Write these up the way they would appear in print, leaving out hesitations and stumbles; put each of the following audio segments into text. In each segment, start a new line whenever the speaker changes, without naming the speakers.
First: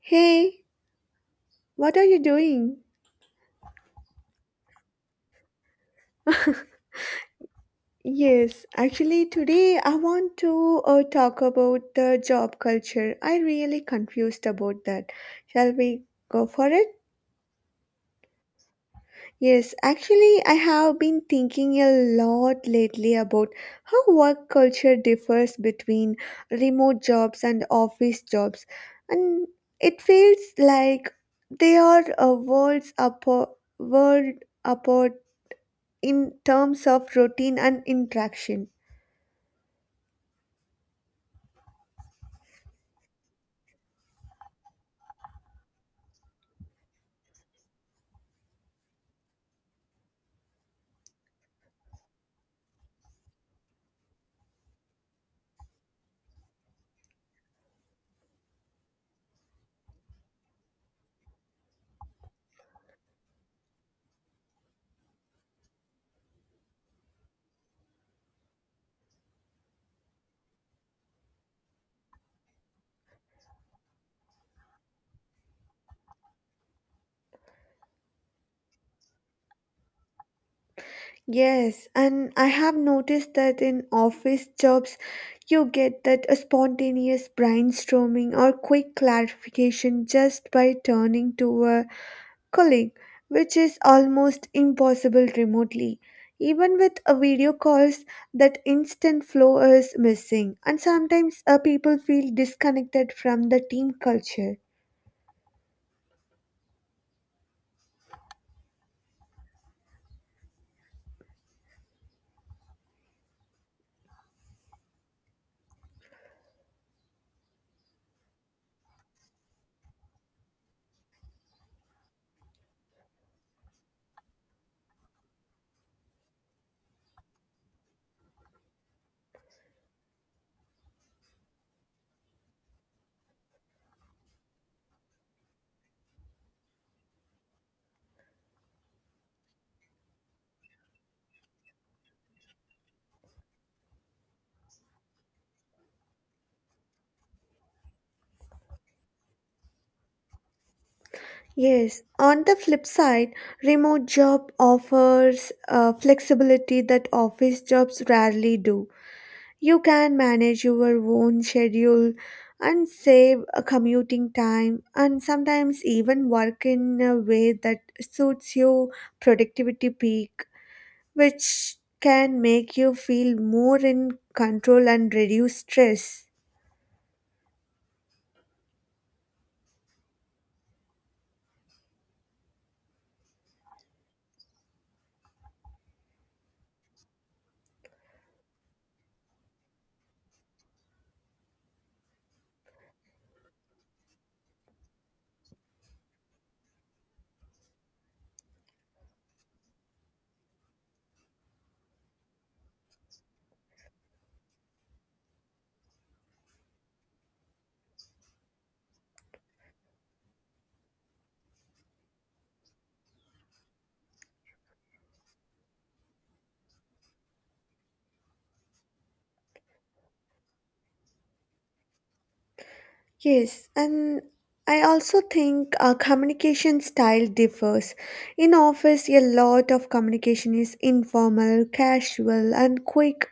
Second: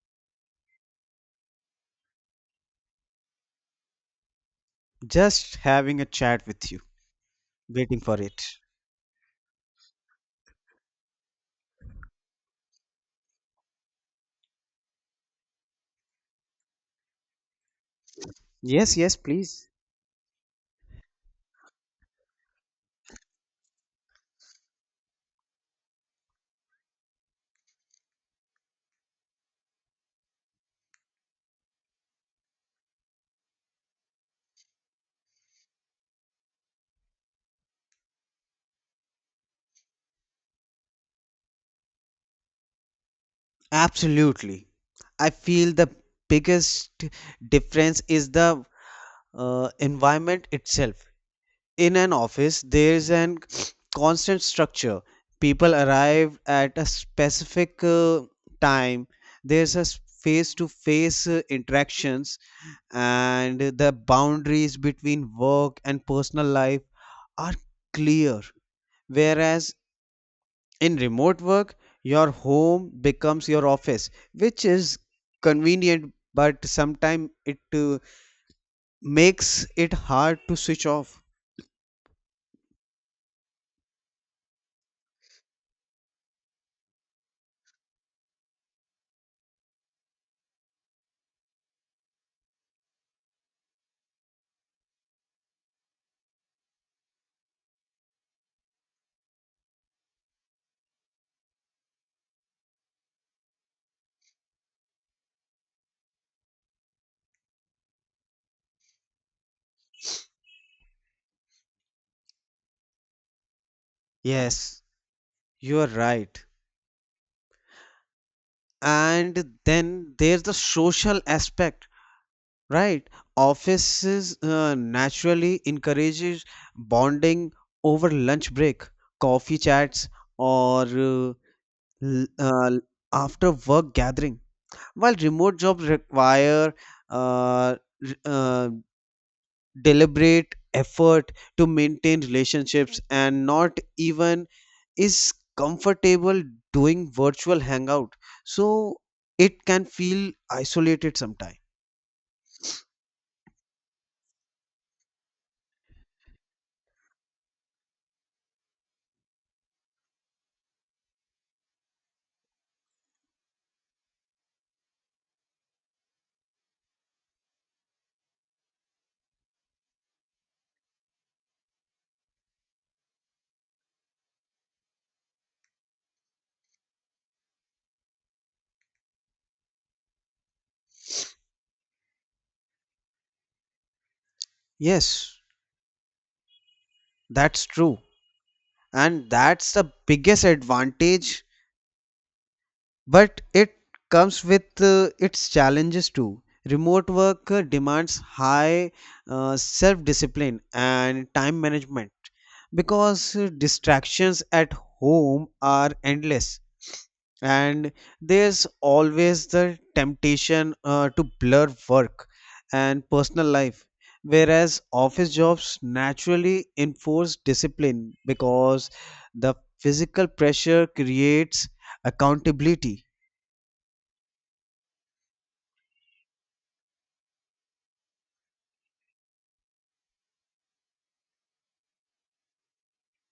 Hey, what are you doing?
Just having a chat with you. Waiting for it.
Yes, actually, today I want to talk about the job culture. I really confused about that. Shall we go for it?
Yes, yes, please.
Yes, actually, I have been thinking a lot lately about how work culture differs between remote jobs and office jobs, and it feels like they are worlds apart, world apart in terms of routine and interaction.
Absolutely. I feel the biggest difference is the environment itself. In an office, there is an constant structure. People arrive at a specific time. There's a face to face interactions, and the boundaries between work and personal life are clear. Whereas in remote work, your home becomes your office, which is convenient, but sometimes it makes it hard to switch off.
Yes, and I have noticed that in office jobs, you get that a spontaneous brainstorming or quick clarification just by turning to a colleague, which is almost impossible remotely. Even with a video calls, that instant flow is missing, and sometimes people feel disconnected from the team culture.
Yes, you are right. And then there's the social aspect, right? Offices naturally encourages bonding over lunch break, coffee chats, or l- uh, after work gathering. While remote jobs require uh, r- uh, deliberate effort to maintain relationships, and not even is comfortable doing virtual hangout, so it can feel isolated sometimes.
Yes, on the flip side, remote job offers flexibility that office jobs rarely do. You can manage your own schedule and save commuting time and sometimes even work in a way that suits your productivity peak, which can make you feel more in control and reduce stress.
Yes, that's true, and that's the biggest advantage. But it comes with its challenges too. Remote work demands high self discipline and time management because distractions at home are endless. And there's always the temptation to blur work and personal life, whereas office jobs naturally enforce discipline because the physical pressure creates accountability.
Yes, and I also think our communication style differs. In office, a lot of communication is informal, casual, and quick,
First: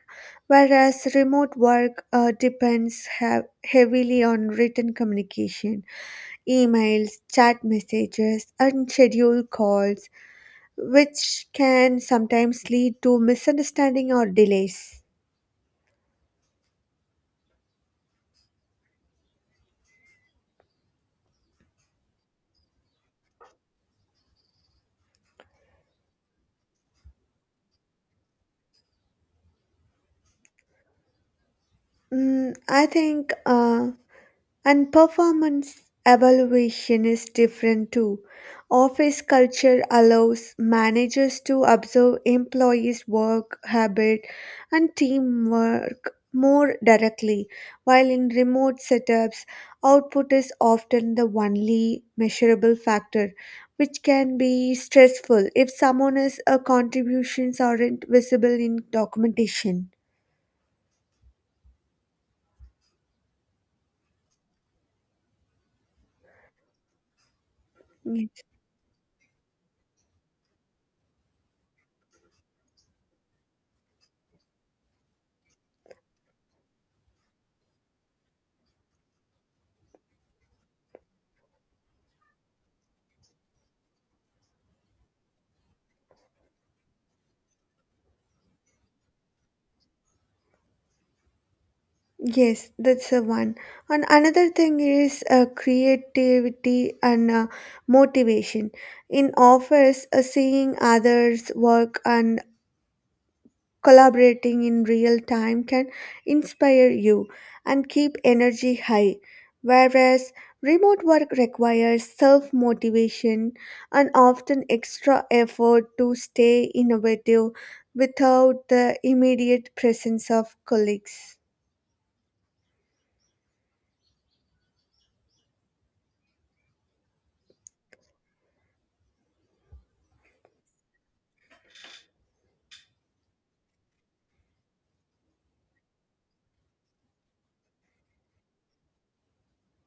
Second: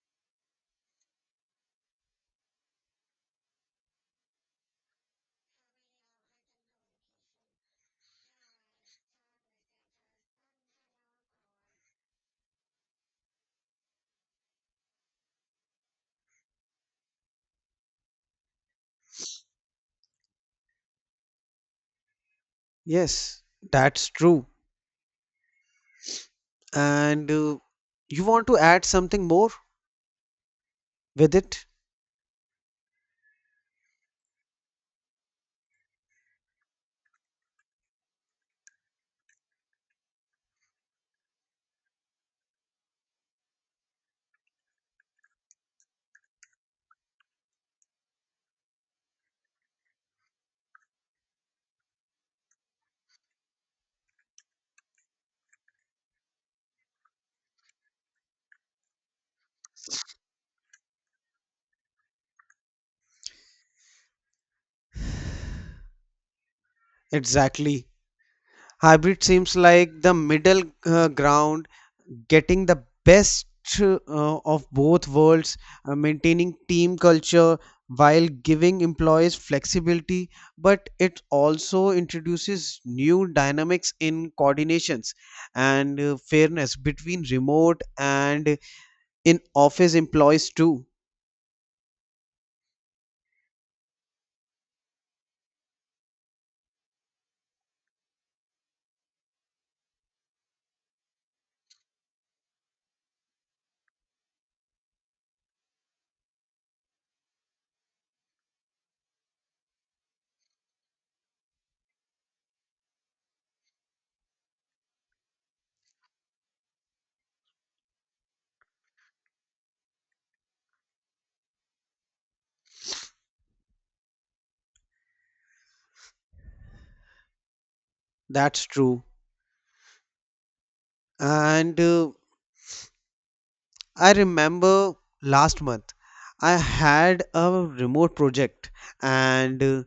whereas remote work depends heavily on written communication, emails, chat messages, and scheduled calls, which can sometimes lead to misunderstanding or delays.
Yes, that's true. And you want to add something more with it?
Mm, I think. And performance evaluation is different too. Office culture allows managers to observe employees' work habit and teamwork more directly, while in remote setups, output is often the only measurable factor, which can be stressful if someone's contributions aren't visible in documentation.
Exactly. Hybrid seems like the middle ground, getting the best uh, of both worlds, maintaining team culture while giving employees flexibility, but it also introduces new dynamics in coordinations and fairness between remote and in office employees too.
Yes, that's the one. And another thing is creativity and motivation. In office, seeing others work and collaborating in real time can inspire you and keep energy high. Whereas remote work requires self motivation and often extra effort to stay innovative without the immediate presence of colleagues.
That's true. And I remember last month I had a remote project and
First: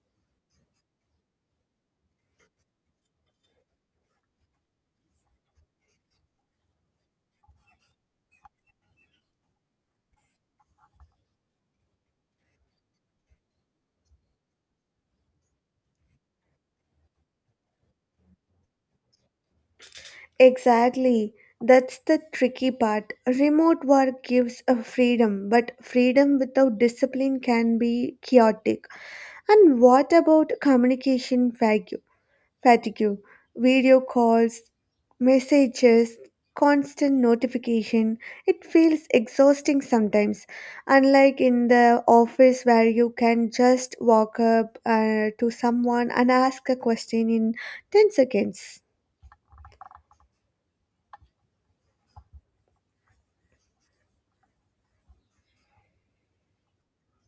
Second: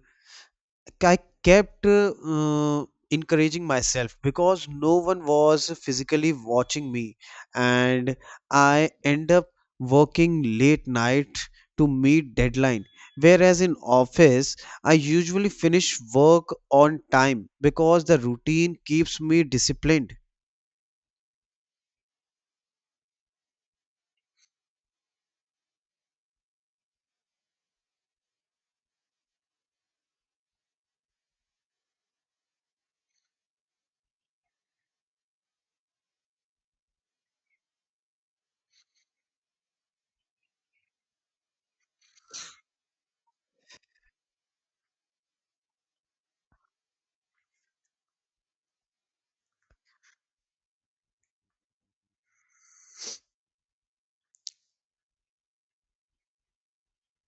I kept encouraging myself because no one was physically watching me, and I end up working late night to meet deadline, whereas in office I usually finish work on time because the routine keeps me disciplined.
Exactly. That's the tricky part. Remote work gives a freedom, but freedom without discipline can be chaotic. And what about communication fatigue? Fatigue, video calls, messages, constant notification. It feels exhausting sometimes. Unlike in the office where you can just walk up to someone and ask a question in 10 seconds.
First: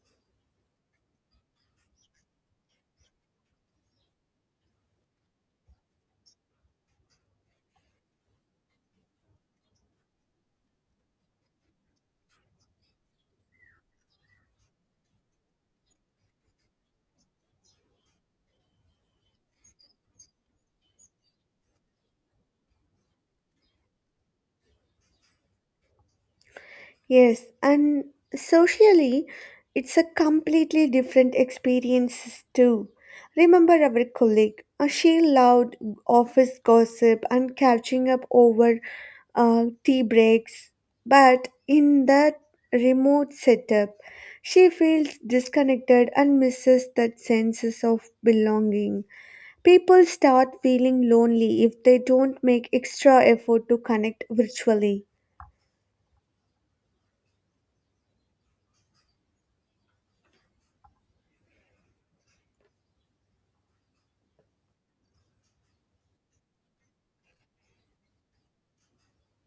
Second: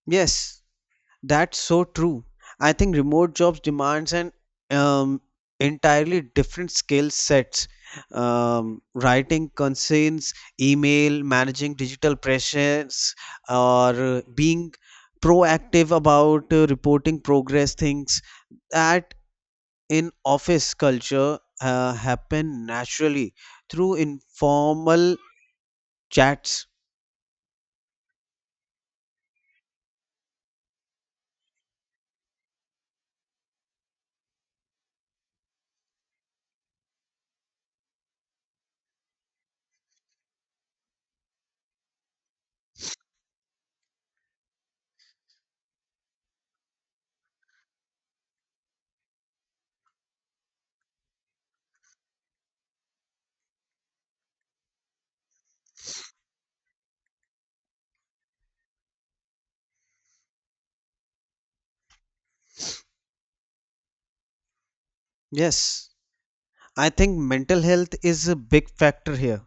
Yes. That's so true. I think remote jobs demands an um, entirely different skill sets. Writing concerns, email, managing digital presence, or being proactive about reporting progress things that in office culture happen naturally through informal chats.
Yes, and socially, it's a completely different experience too. Remember our colleague? She loved office gossip and catching up over tea breaks. But in that remote setup, she feels disconnected and misses that sense of belonging. People start feeling lonely if they don't make extra effort to connect virtually.
Yes, I think mental health is a big factor here.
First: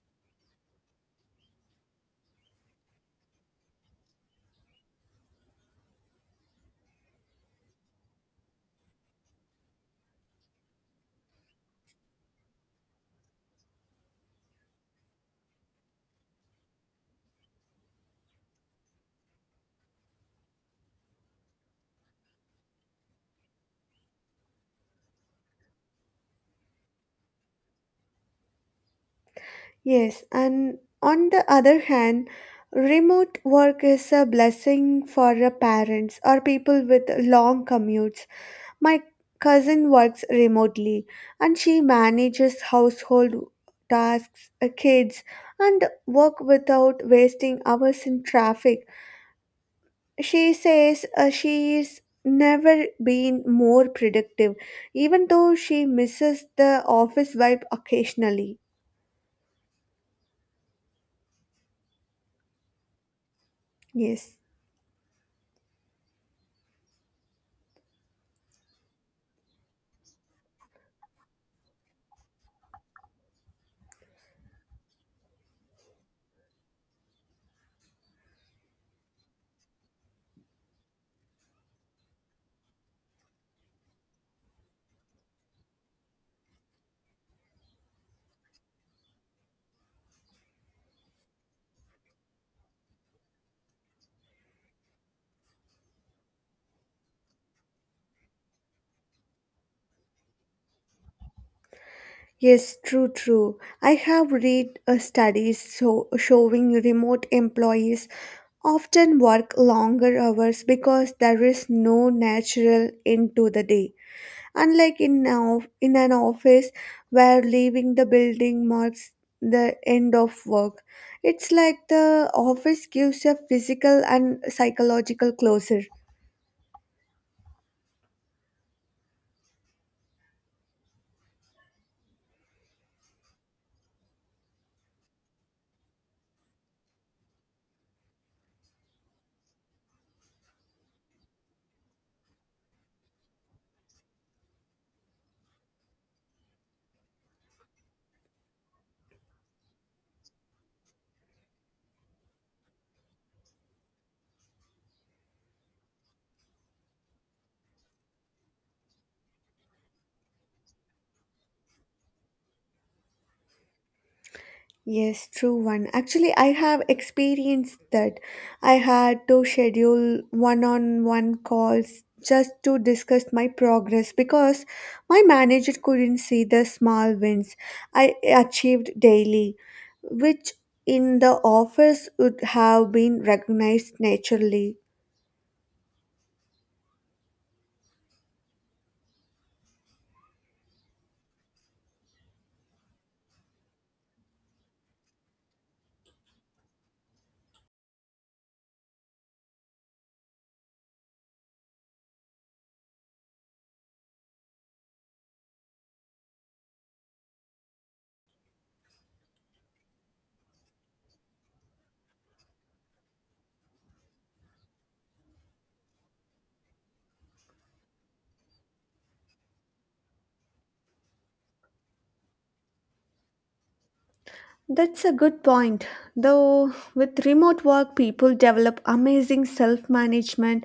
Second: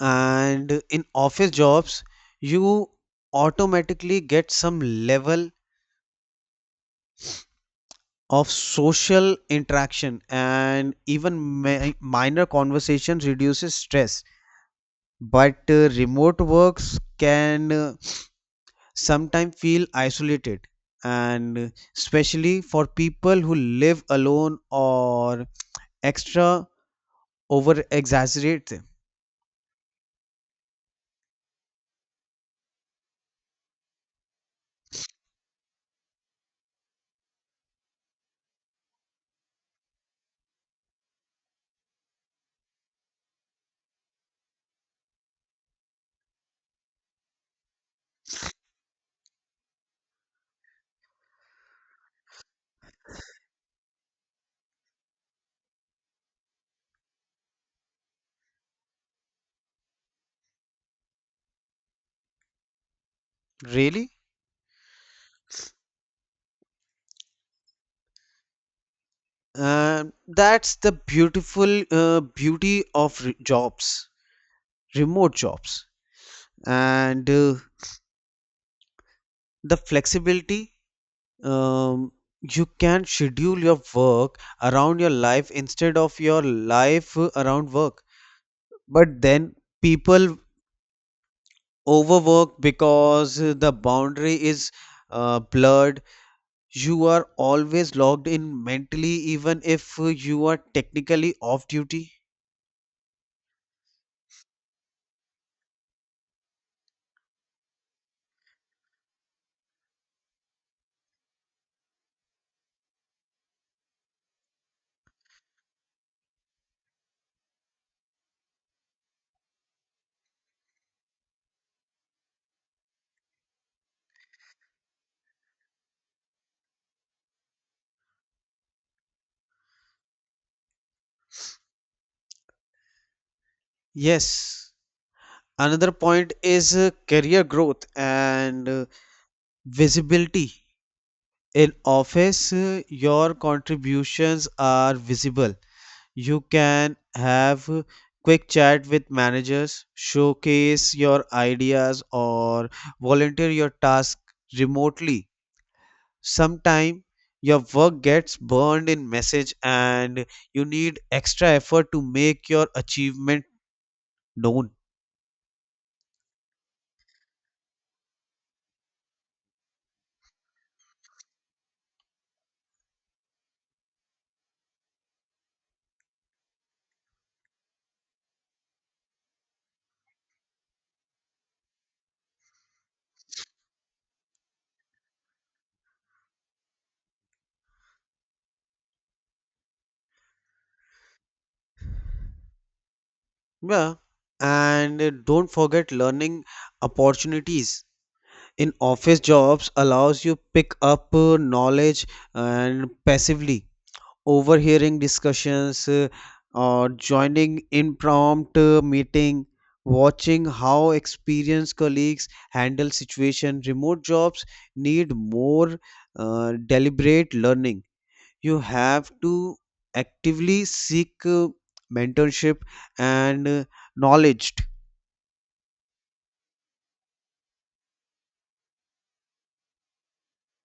And in office jobs you automatically get some level of social interaction, and even minor conversations reduces stress, but remote works can sometimes feel isolated and especially for people who live alone or extra over exaggerate them.
Yes, and on the other hand, remote work is a blessing for the parents or people with long commutes. My cousin works remotely and she manages household tasks, kids, and work without wasting hours in traffic. She says she's never been more productive, even though she misses the office vibe occasionally.
Really?
Yes.
That's the beautiful beauty of re- jobs remote jobs and the flexibility. um, you can schedule your work around your life instead of your life around work, but then people overwork because the boundary is blurred. You are always logged in mentally even if you are technically off duty.
Yes, true, true. I have read studies so showing remote employees often work longer hours because there is no natural end to the day. Unlike in now in an office where leaving the building marks the end of work. It's like the office gives a physical and psychological closure.
Yes, another point is career growth and visibility. In office, your contributions are visible. You can have quick chat with managers, showcase your ideas, or volunteer your task remotely. Sometimes your work gets burned in message, and you need extra effort to make your achievement known.
Yes, true one. Actually, I have experienced that. I had to schedule one-on-one calls just to discuss my progress because my manager couldn't see the small wins I achieved daily, which in the office would have been recognized naturally.
Yeah. And don't forget learning opportunities. In office jobs allows you pick up knowledge and passively overhearing discussions, or joining impromptu meeting, watching how experienced colleagues handle situation. Remote jobs need more deliberate learning. You have to actively seek mentorship and knowledge.
That's a good point. Though, with remote work, people develop amazing self management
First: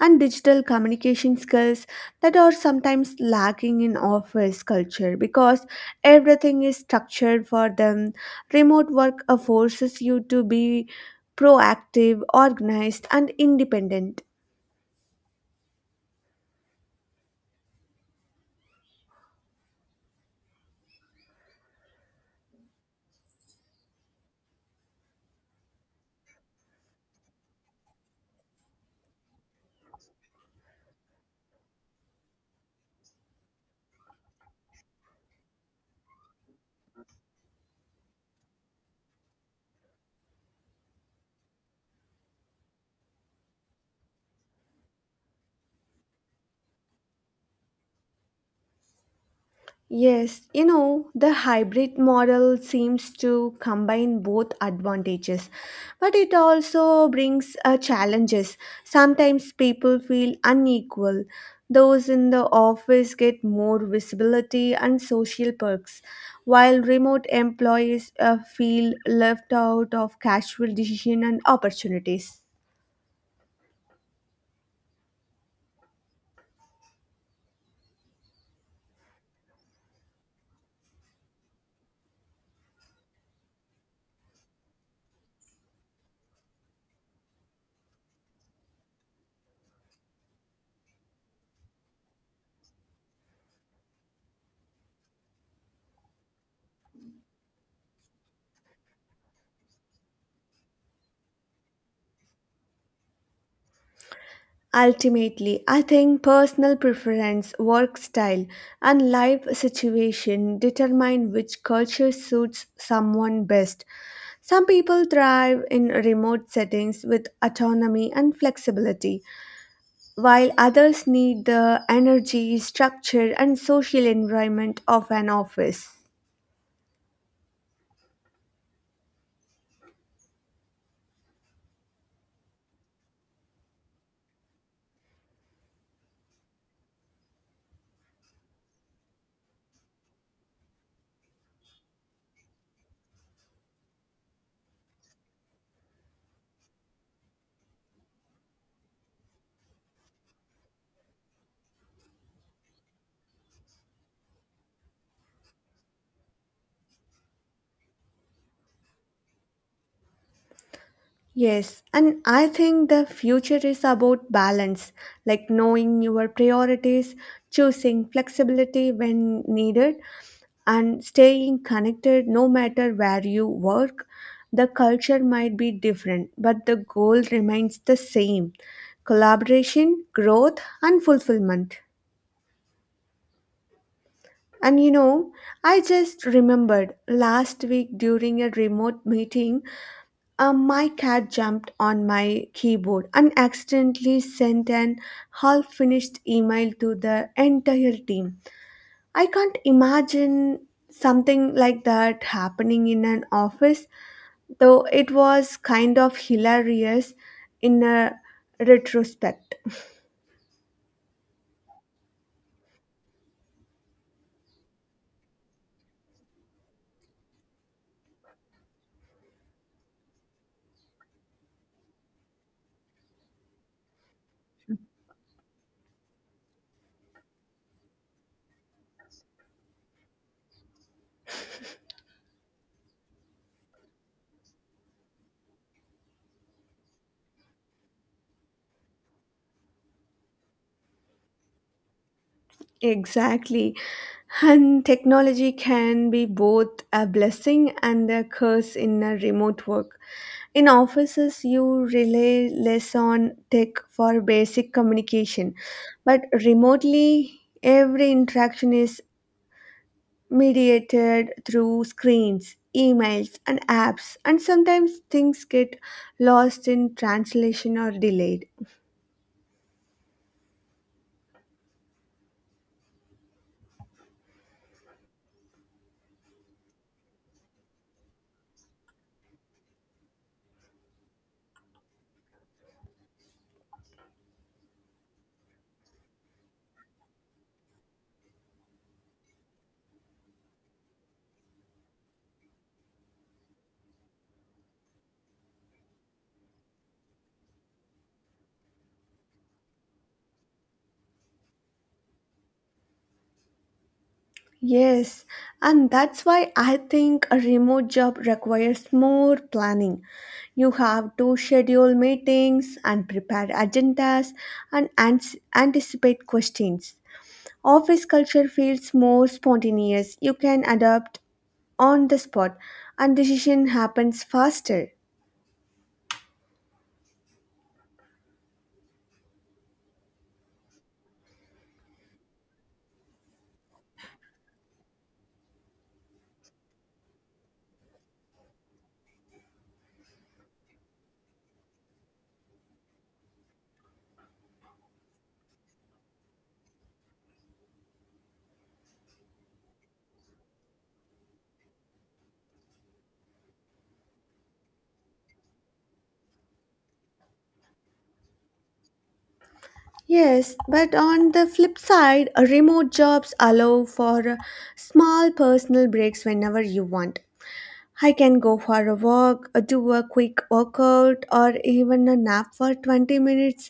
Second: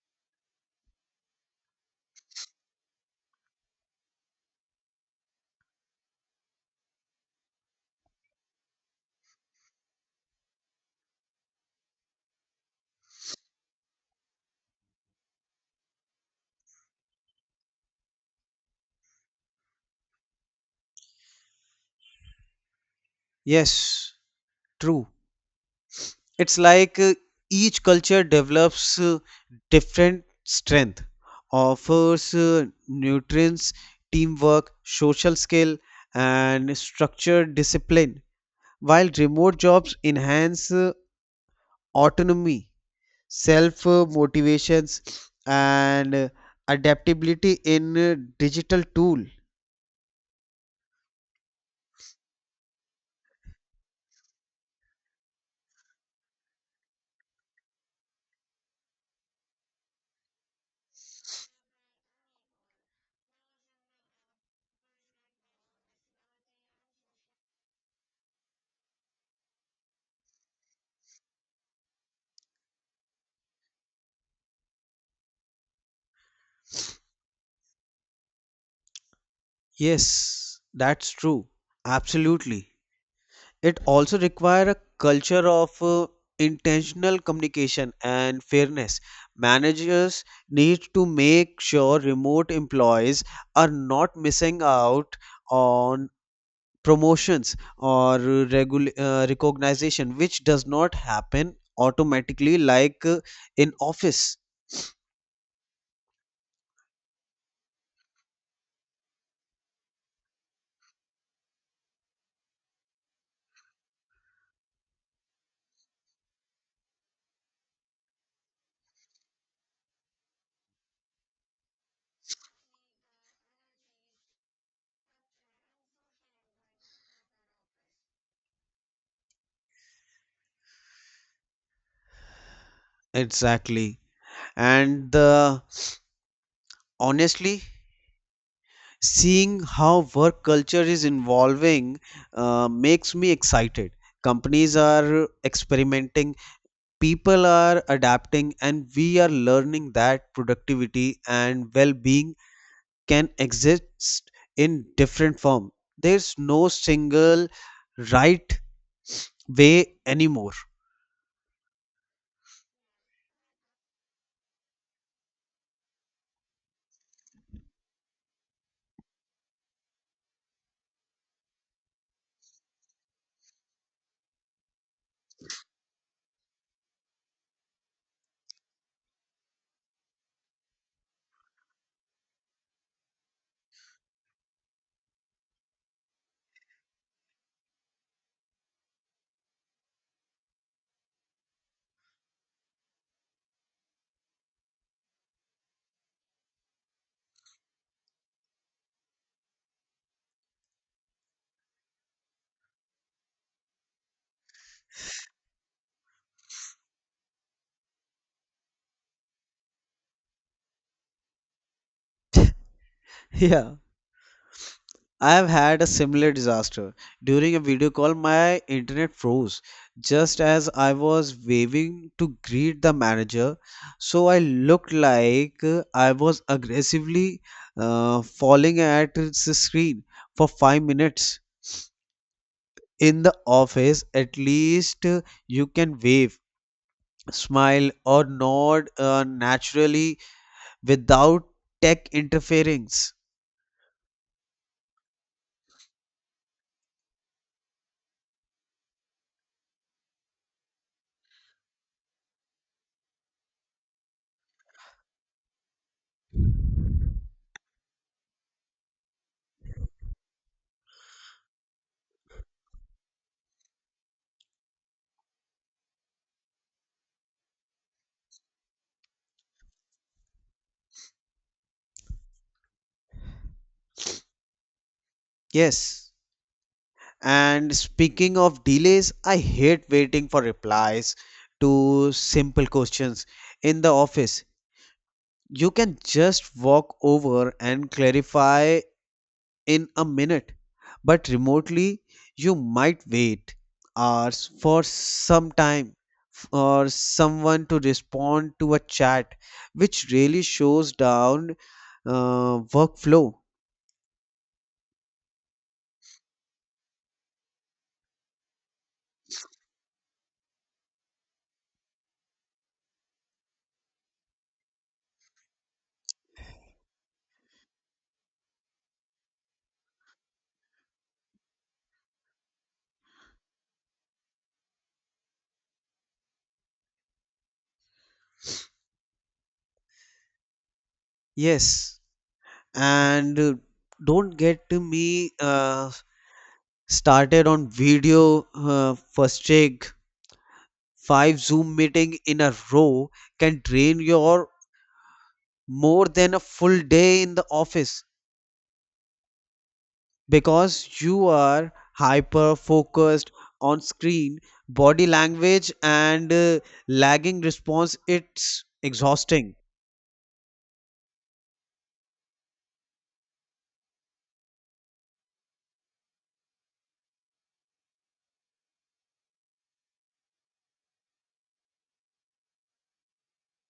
and digital communication skills that are sometimes lacking in office culture because everything is structured for them. Remote work forces you to be proactive, organized, and independent.
Yes, true. It's like each culture develops different strength, offers nutrients, teamwork, social skill, and structured discipline, while remote jobs enhance autonomy, self motivations, and adaptability in digital tool.
Yes, you know, the hybrid model seems to combine both advantages, but it also brings challenges. Sometimes people feel unequal. Those in the office get more visibility and social perks, while remote employees feel left out of casual decision and opportunities.
Yes, that's true. Absolutely. It also require a culture of intentional communication and fairness. Managers need to make sure remote employees are not missing out on promotions or recognition, which does not happen automatically like in office.
Ultimately, I think personal preference, work style, and life situation determine which culture suits someone best. Some people thrive in remote settings with autonomy and flexibility, while others need the energy, structure, and social environment of an office.
Exactly. And honestly, seeing how work culture is evolving makes me excited. Companies are experimenting, people are adapting, and we are learning that productivity and well-being can exist in different form. There's no single right way anymore.
Yes, and I think the future is about balance, like knowing your priorities, choosing flexibility when needed and staying connected no matter where you work. The culture might be different, but the goal remains the same collaboration, growth, and fulfillment. And you know, I just remembered last week during a remote meeting, my cat jumped on my keyboard and accidentally sent an half finished email to the entire team. I can't imagine something like that happening in an office though it was kind of hilarious in a retrospect.
Yeah. I have had a similar disaster. During a video call, my internet froze just as I was waving to greet the manager. So I looked like I was aggressively falling at the screen for 5 minutes. In the office, at least you can wave, smile, or nod naturally without tech interference.
Exactly. And technology can be both a blessing and a curse in a remote work. In offices, you rely less on tech for basic communication, but remotely, every interaction is mediated through screens, emails, and apps, and sometimes things get lost in translation or delayed.
Yes. And speaking of delays, I hate waiting for replies to simple questions. In the office, you can just walk over and clarify in a minute, but remotely, you might wait hours for some time for someone to respond to a chat, which really shows down workflow.
Yes, and that's why I think a remote job requires more planning. You have to schedule meetings and prepare agendas and anticipate questions. Office culture feels more spontaneous. You can adapt on the spot and decision happens faster.
Yes, and don't get to me. Started on video, first check, five zoom meeting in a row can drain your more than a full day in the office because you are hyper focused on screen body language and lagging response. It's exhausting.
Yes, but on the flip side, remote jobs allow for small personal breaks whenever you want. I can go for a walk, do a quick workout, or even a nap for 20 minutes,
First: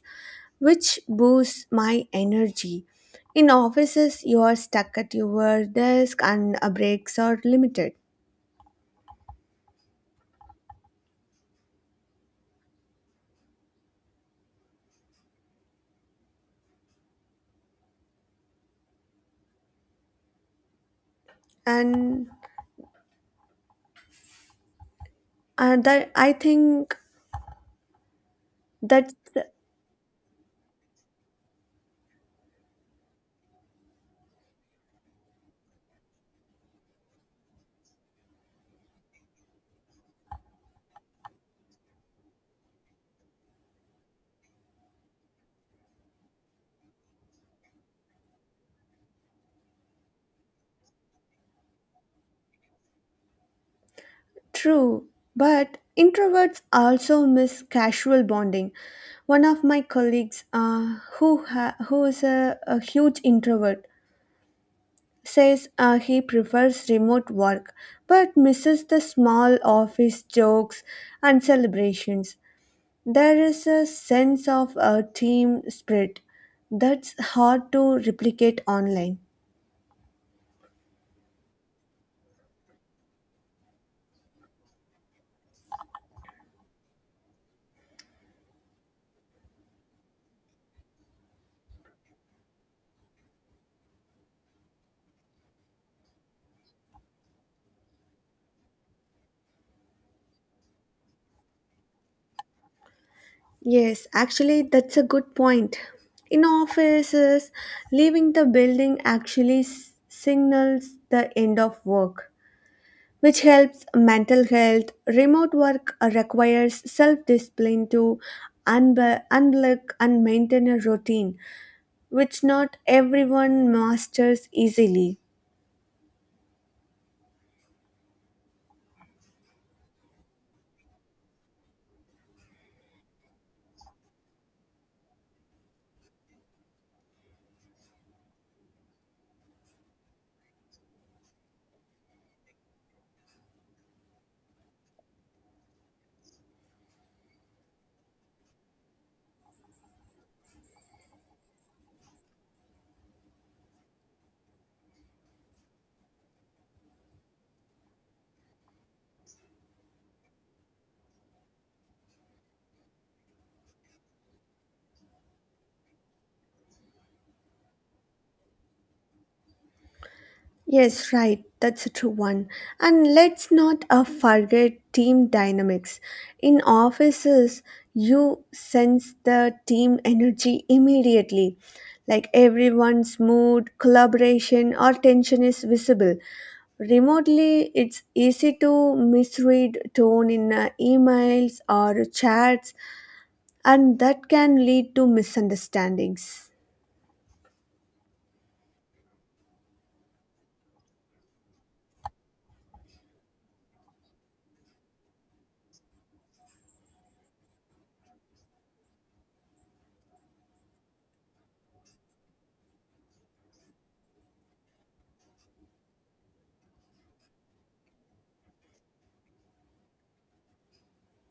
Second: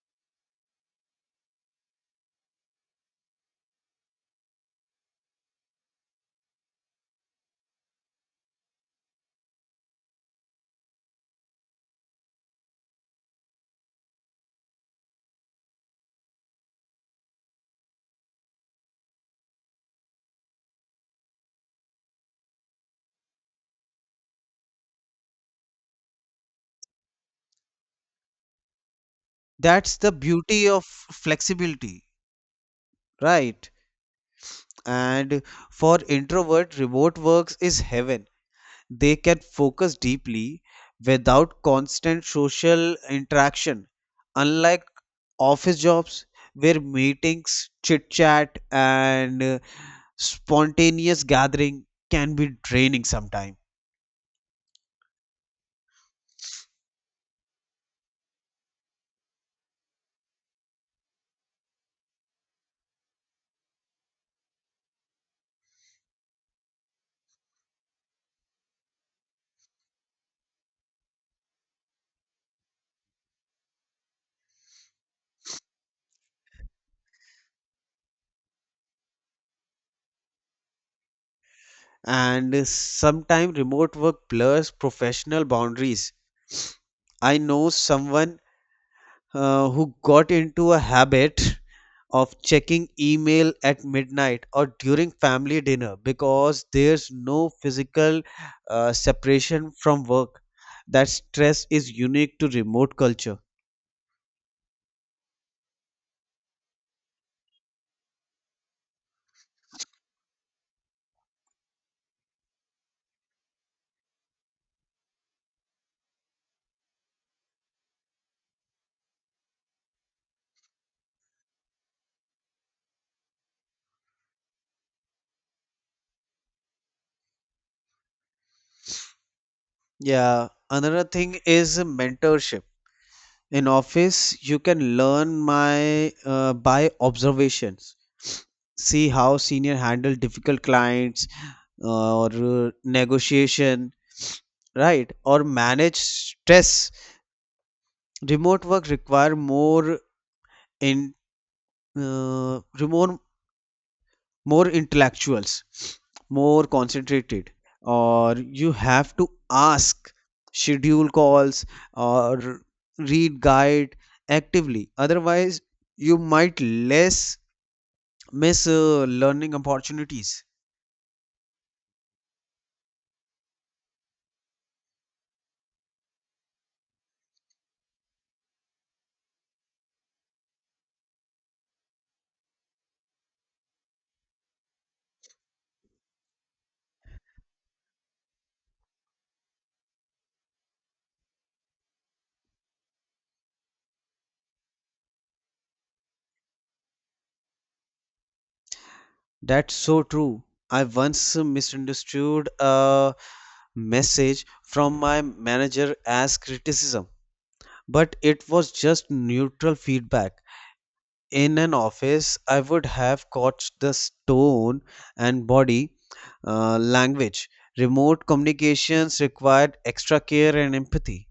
which boosts my energy. In offices, you are stuck at your desk and breaks are limited. And that, I think that
That's the beauty of flexibility, right? And for introvert, remote works is heaven. They can focus deeply without constant social interaction, unlike office jobs where meetings, chit chat, and spontaneous gathering can be draining sometimes.
True, but introverts also miss casual bonding. One of my colleagues, who is a huge introvert, says he prefers remote work, but misses the small office jokes and celebrations. There is a sense of a team spirit that's hard to replicate online.
And sometimes remote work blurs professional boundaries. I know someone who got into a habit of checking email at midnight or during family dinner because there's no physical separation from work. That stress is unique to remote culture.
Yes, actually, that's a good point. In offices, leaving the building actually signals the end of work, which helps mental health. Remote work requires self discipline to unblock and maintain a routine, which not everyone masters easily.
Yeah, another thing is mentorship. In office, you can learn my by observations, see how senior handle difficult clients, or negotiation, right, or manage stress. Remote work require more in remote, more intellectuals, more concentrated, or you have to ask, schedule calls, or read guide actively, otherwise you might less miss learning opportunities.
Yes, right. That's a true one. And let's not forget team dynamics. In offices, you sense the team energy immediately. Like everyone's mood, collaboration, or tension is visible. Remotely, it's easy to misread tone in emails or chats, and that can lead to misunderstandings.
That's so true. I once misunderstood a message from my manager as criticism, but it was just neutral feedback. In an office, I would have caught the tone and body language. Remote communications required extra care and empathy.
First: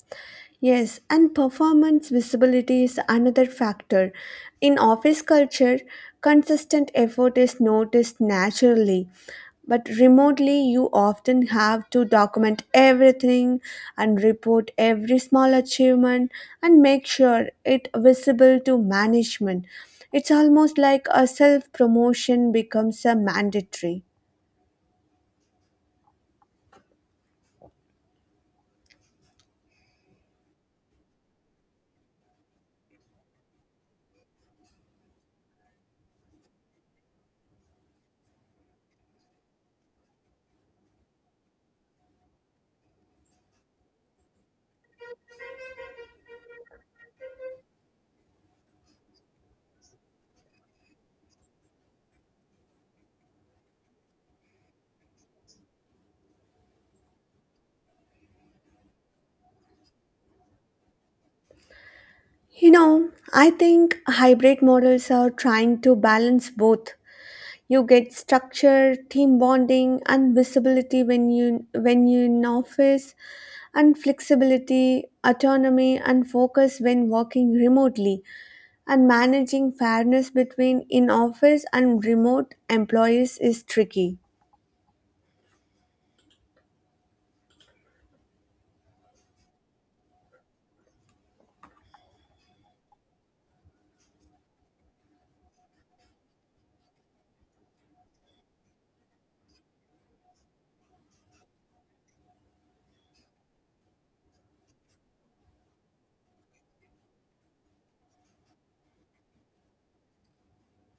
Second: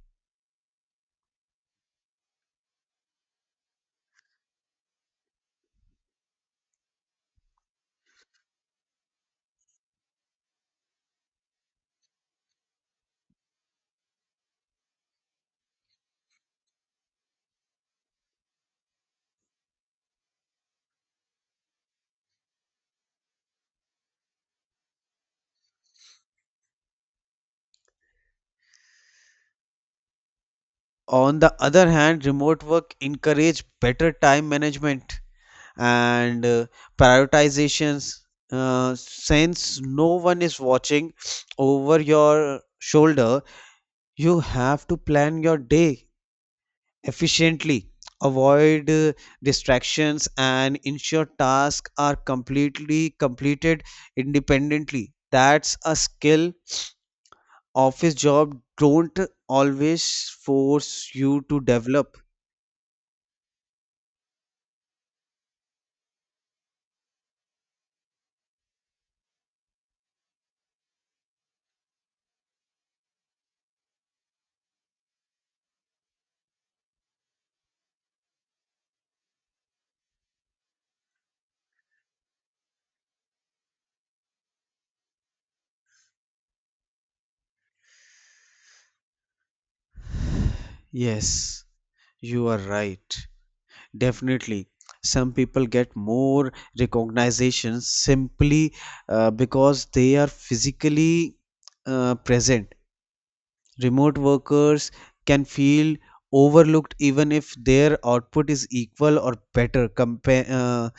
Yes, and performance visibility is another factor. In office culture, consistent effort is noticed naturally, but remotely, you often have to document everything and report every small achievement and make sure it visible to management. It's almost like a self promotion becomes a mandatory.
On the other hand, remote work encouraged better time management and prioritizations. Since no one is watching over your shoulder, you have to plan your day efficiently, avoid distractions, and ensure tasks are completely completed independently. That's a skill office job don't always force you to develop.
You know, I think hybrid models are trying to balance both. You get structure, team bonding, and visibility when you're in office, and flexibility, autonomy, and focus when working remotely. And managing fairness between in office and remote employees is tricky.
Yes, you are right. Definitely. Some people get more recognition simply because they are physically present. Remote workers can feel overlooked even if their output is equal or better. Compa- uh,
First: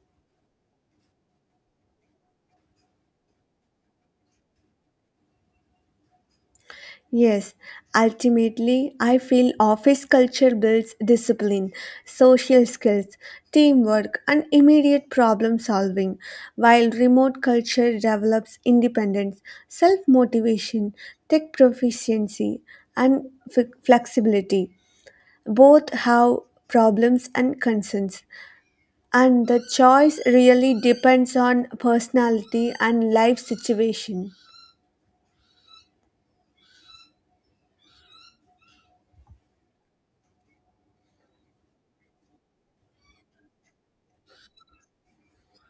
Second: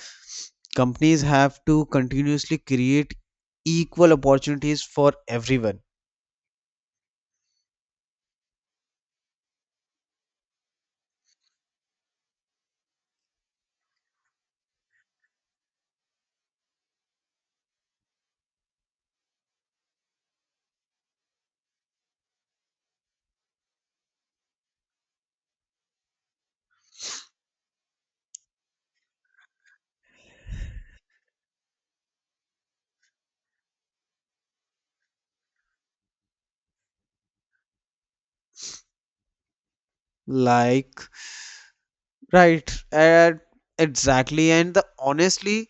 companies have to continuously create equal opportunities for everyone.
Yes, ultimately, I feel office culture builds discipline, social skills, teamwork, and immediate problem solving, while remote culture develops independence, self motivation, tech proficiency, and flexibility. Both have problems and concerns, and the choice really depends on personality and life situation.
Like, right, and exactly. And the honestly,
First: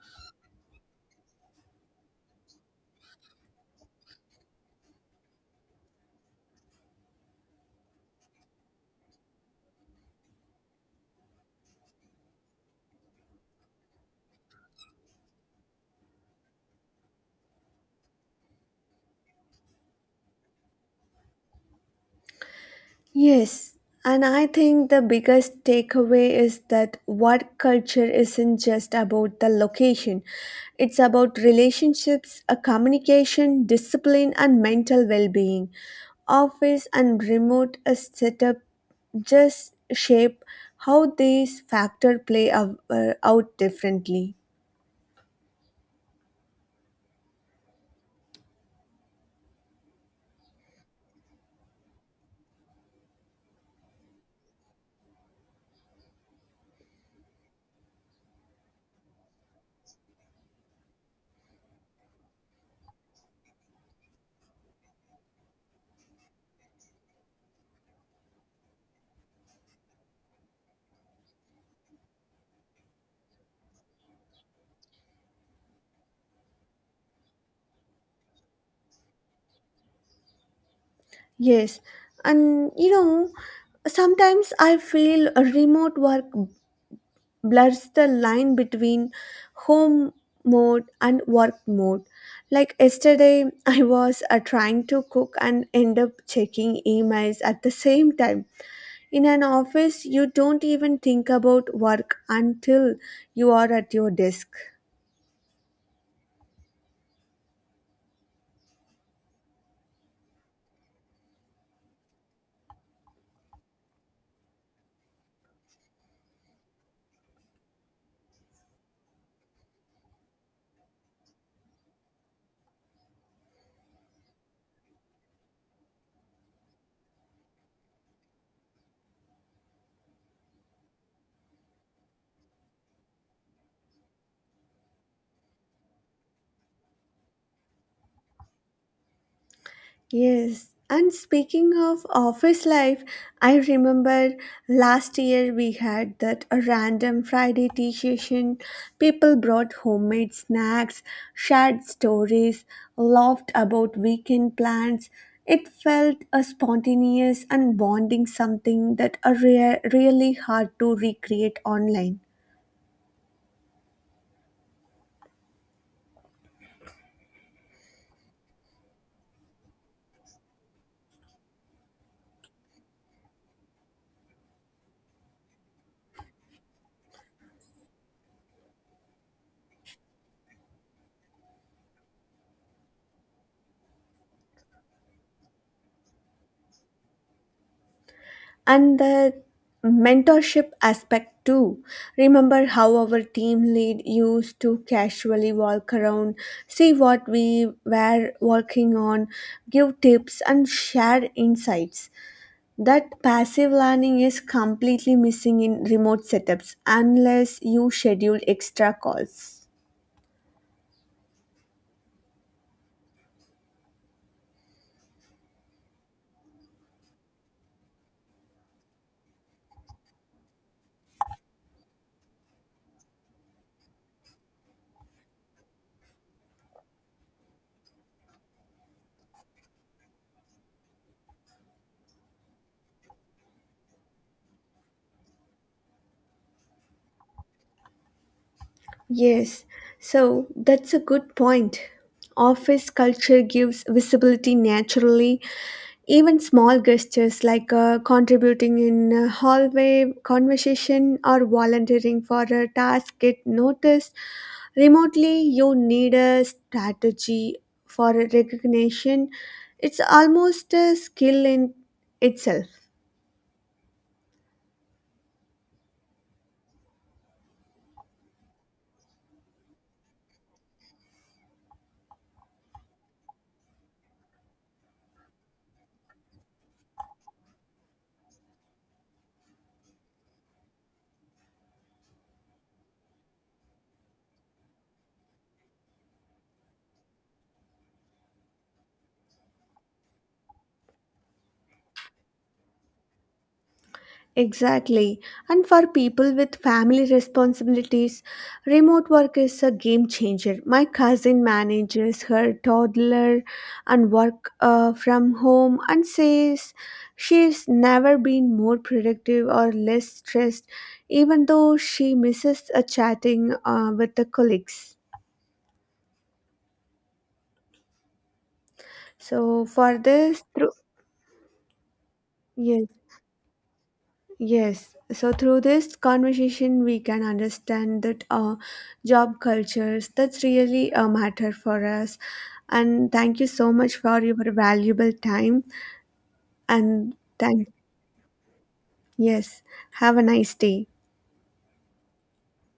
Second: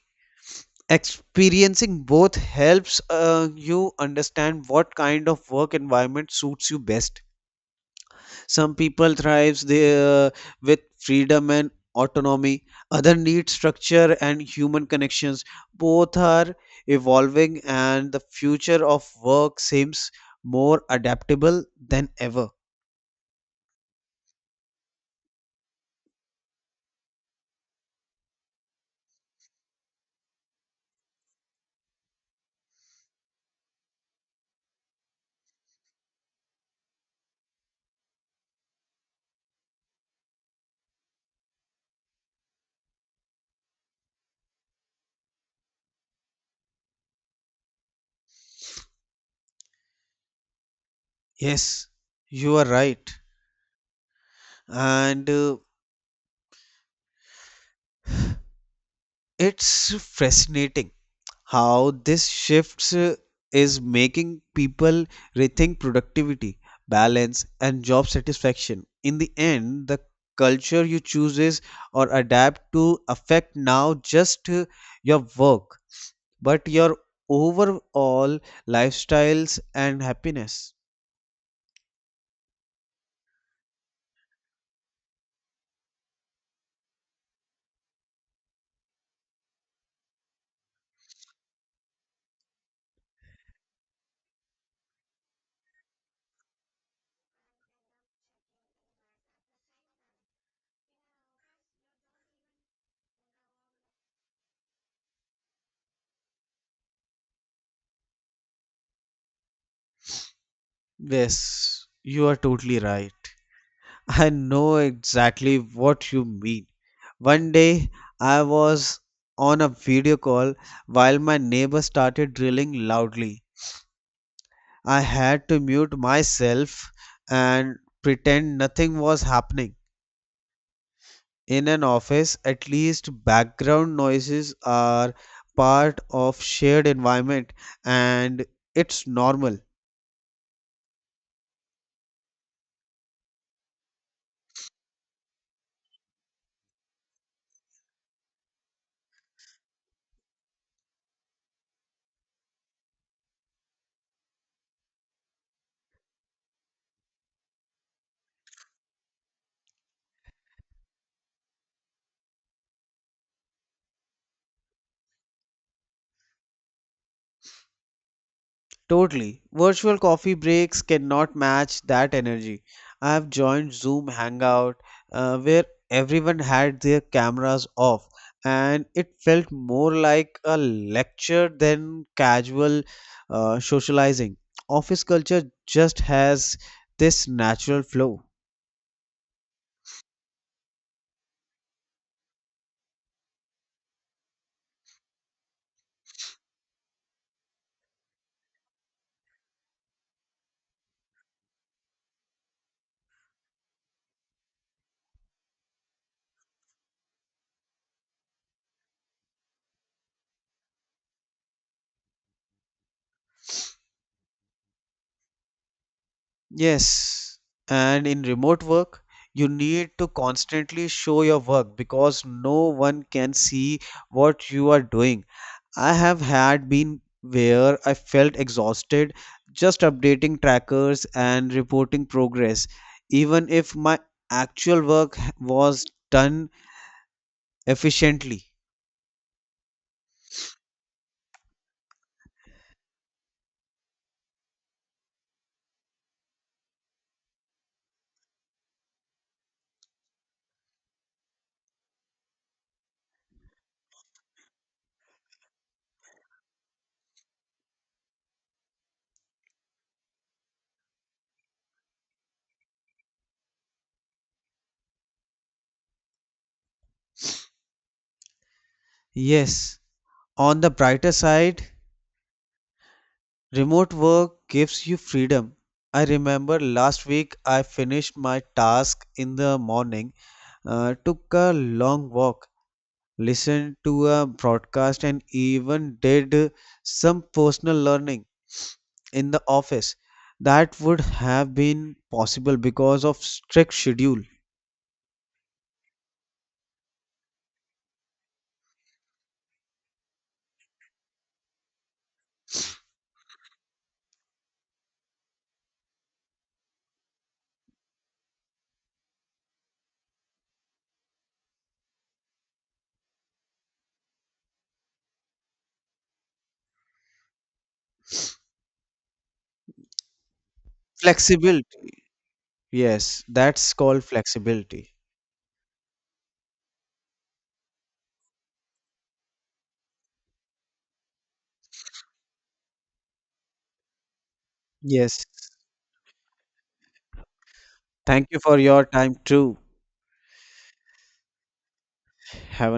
experiencing both helps you understand what kind of work environment suits you best. Some people thrives there with freedom and autonomy. Other need structure and human connections. Both are evolving, and the future of work seems more adaptable than ever.
Yes, and I think the biggest takeaway is that what culture isn't just about the location, it's about relationships, a communication, discipline, and mental well being. Office and remote setup just shape how these factors play out, differently.
Yes, you are right, and it's fascinating how this shifts is making people rethink productivity, balance, and job satisfaction. In the end, the culture you chooses or adapt to affect now just your work, but your overall lifestyles and happiness.
Yes, and you know, sometimes I feel a remote work blurs the line between home mode and work mode. Like yesterday, I was trying to cook and end up checking emails at the same time. In an office, you don't even think about work until you are at your desk.
Yes, you are totally right. I know exactly what you mean. One day I was on a video call while my neighbor started drilling loudly. I had to mute myself and pretend nothing was happening. In an office, at least background noises are part of shared environment, and it's normal.
Yes, and speaking of office life, I remember last year we had that random Friday tea session. People brought homemade snacks, shared stories, laughed about weekend plans. It felt a spontaneous and bonding something that are rare, really hard to recreate online.
Totally. Virtual coffee breaks cannot match that energy. I have joined Zoom Hangout where everyone had their cameras off, and it felt more like a lecture than casual socializing. Office culture just has this natural flow.
And the mentorship aspect too, remember how our team lead used to casually walk around, see what we were working on, give tips and share insights. That passive learning is completely missing in remote setups unless you schedule extra calls.
Yes, and in remote work, you need to constantly show your work because no one can see what you are doing. I have had been where I felt exhausted just updating trackers and reporting progress, even if my actual work was done efficiently.
Yes, so that's a good point. Office culture gives visibility naturally. Even small gestures like contributing in a hallway conversation or volunteering for a task get noticed. Remotely, you need a strategy for recognition. It's almost a skill in itself.
Yes, on the brighter side, remote work gives you freedom. I remember last week I finished my task in the morning, took a long walk, listened to a broadcast, and even did some personal learning. In the office, that would have been possible because of strict schedule.
Exactly. And for people with family responsibilities, remote work is a game changer. My cousin manages her toddler and work from home and says she's never been more productive or less stressed, even though she misses a chatting with the colleagues. So for this, through
Flexibility.
yes.
Yes, that's called flexibility.
Yes, so through this conversation, we can understand that job cultures that's really a matter for us. And thank you so much for your valuable
Yes,
time. And thank
thank you for your time too.
yes, have a nice day.
Have a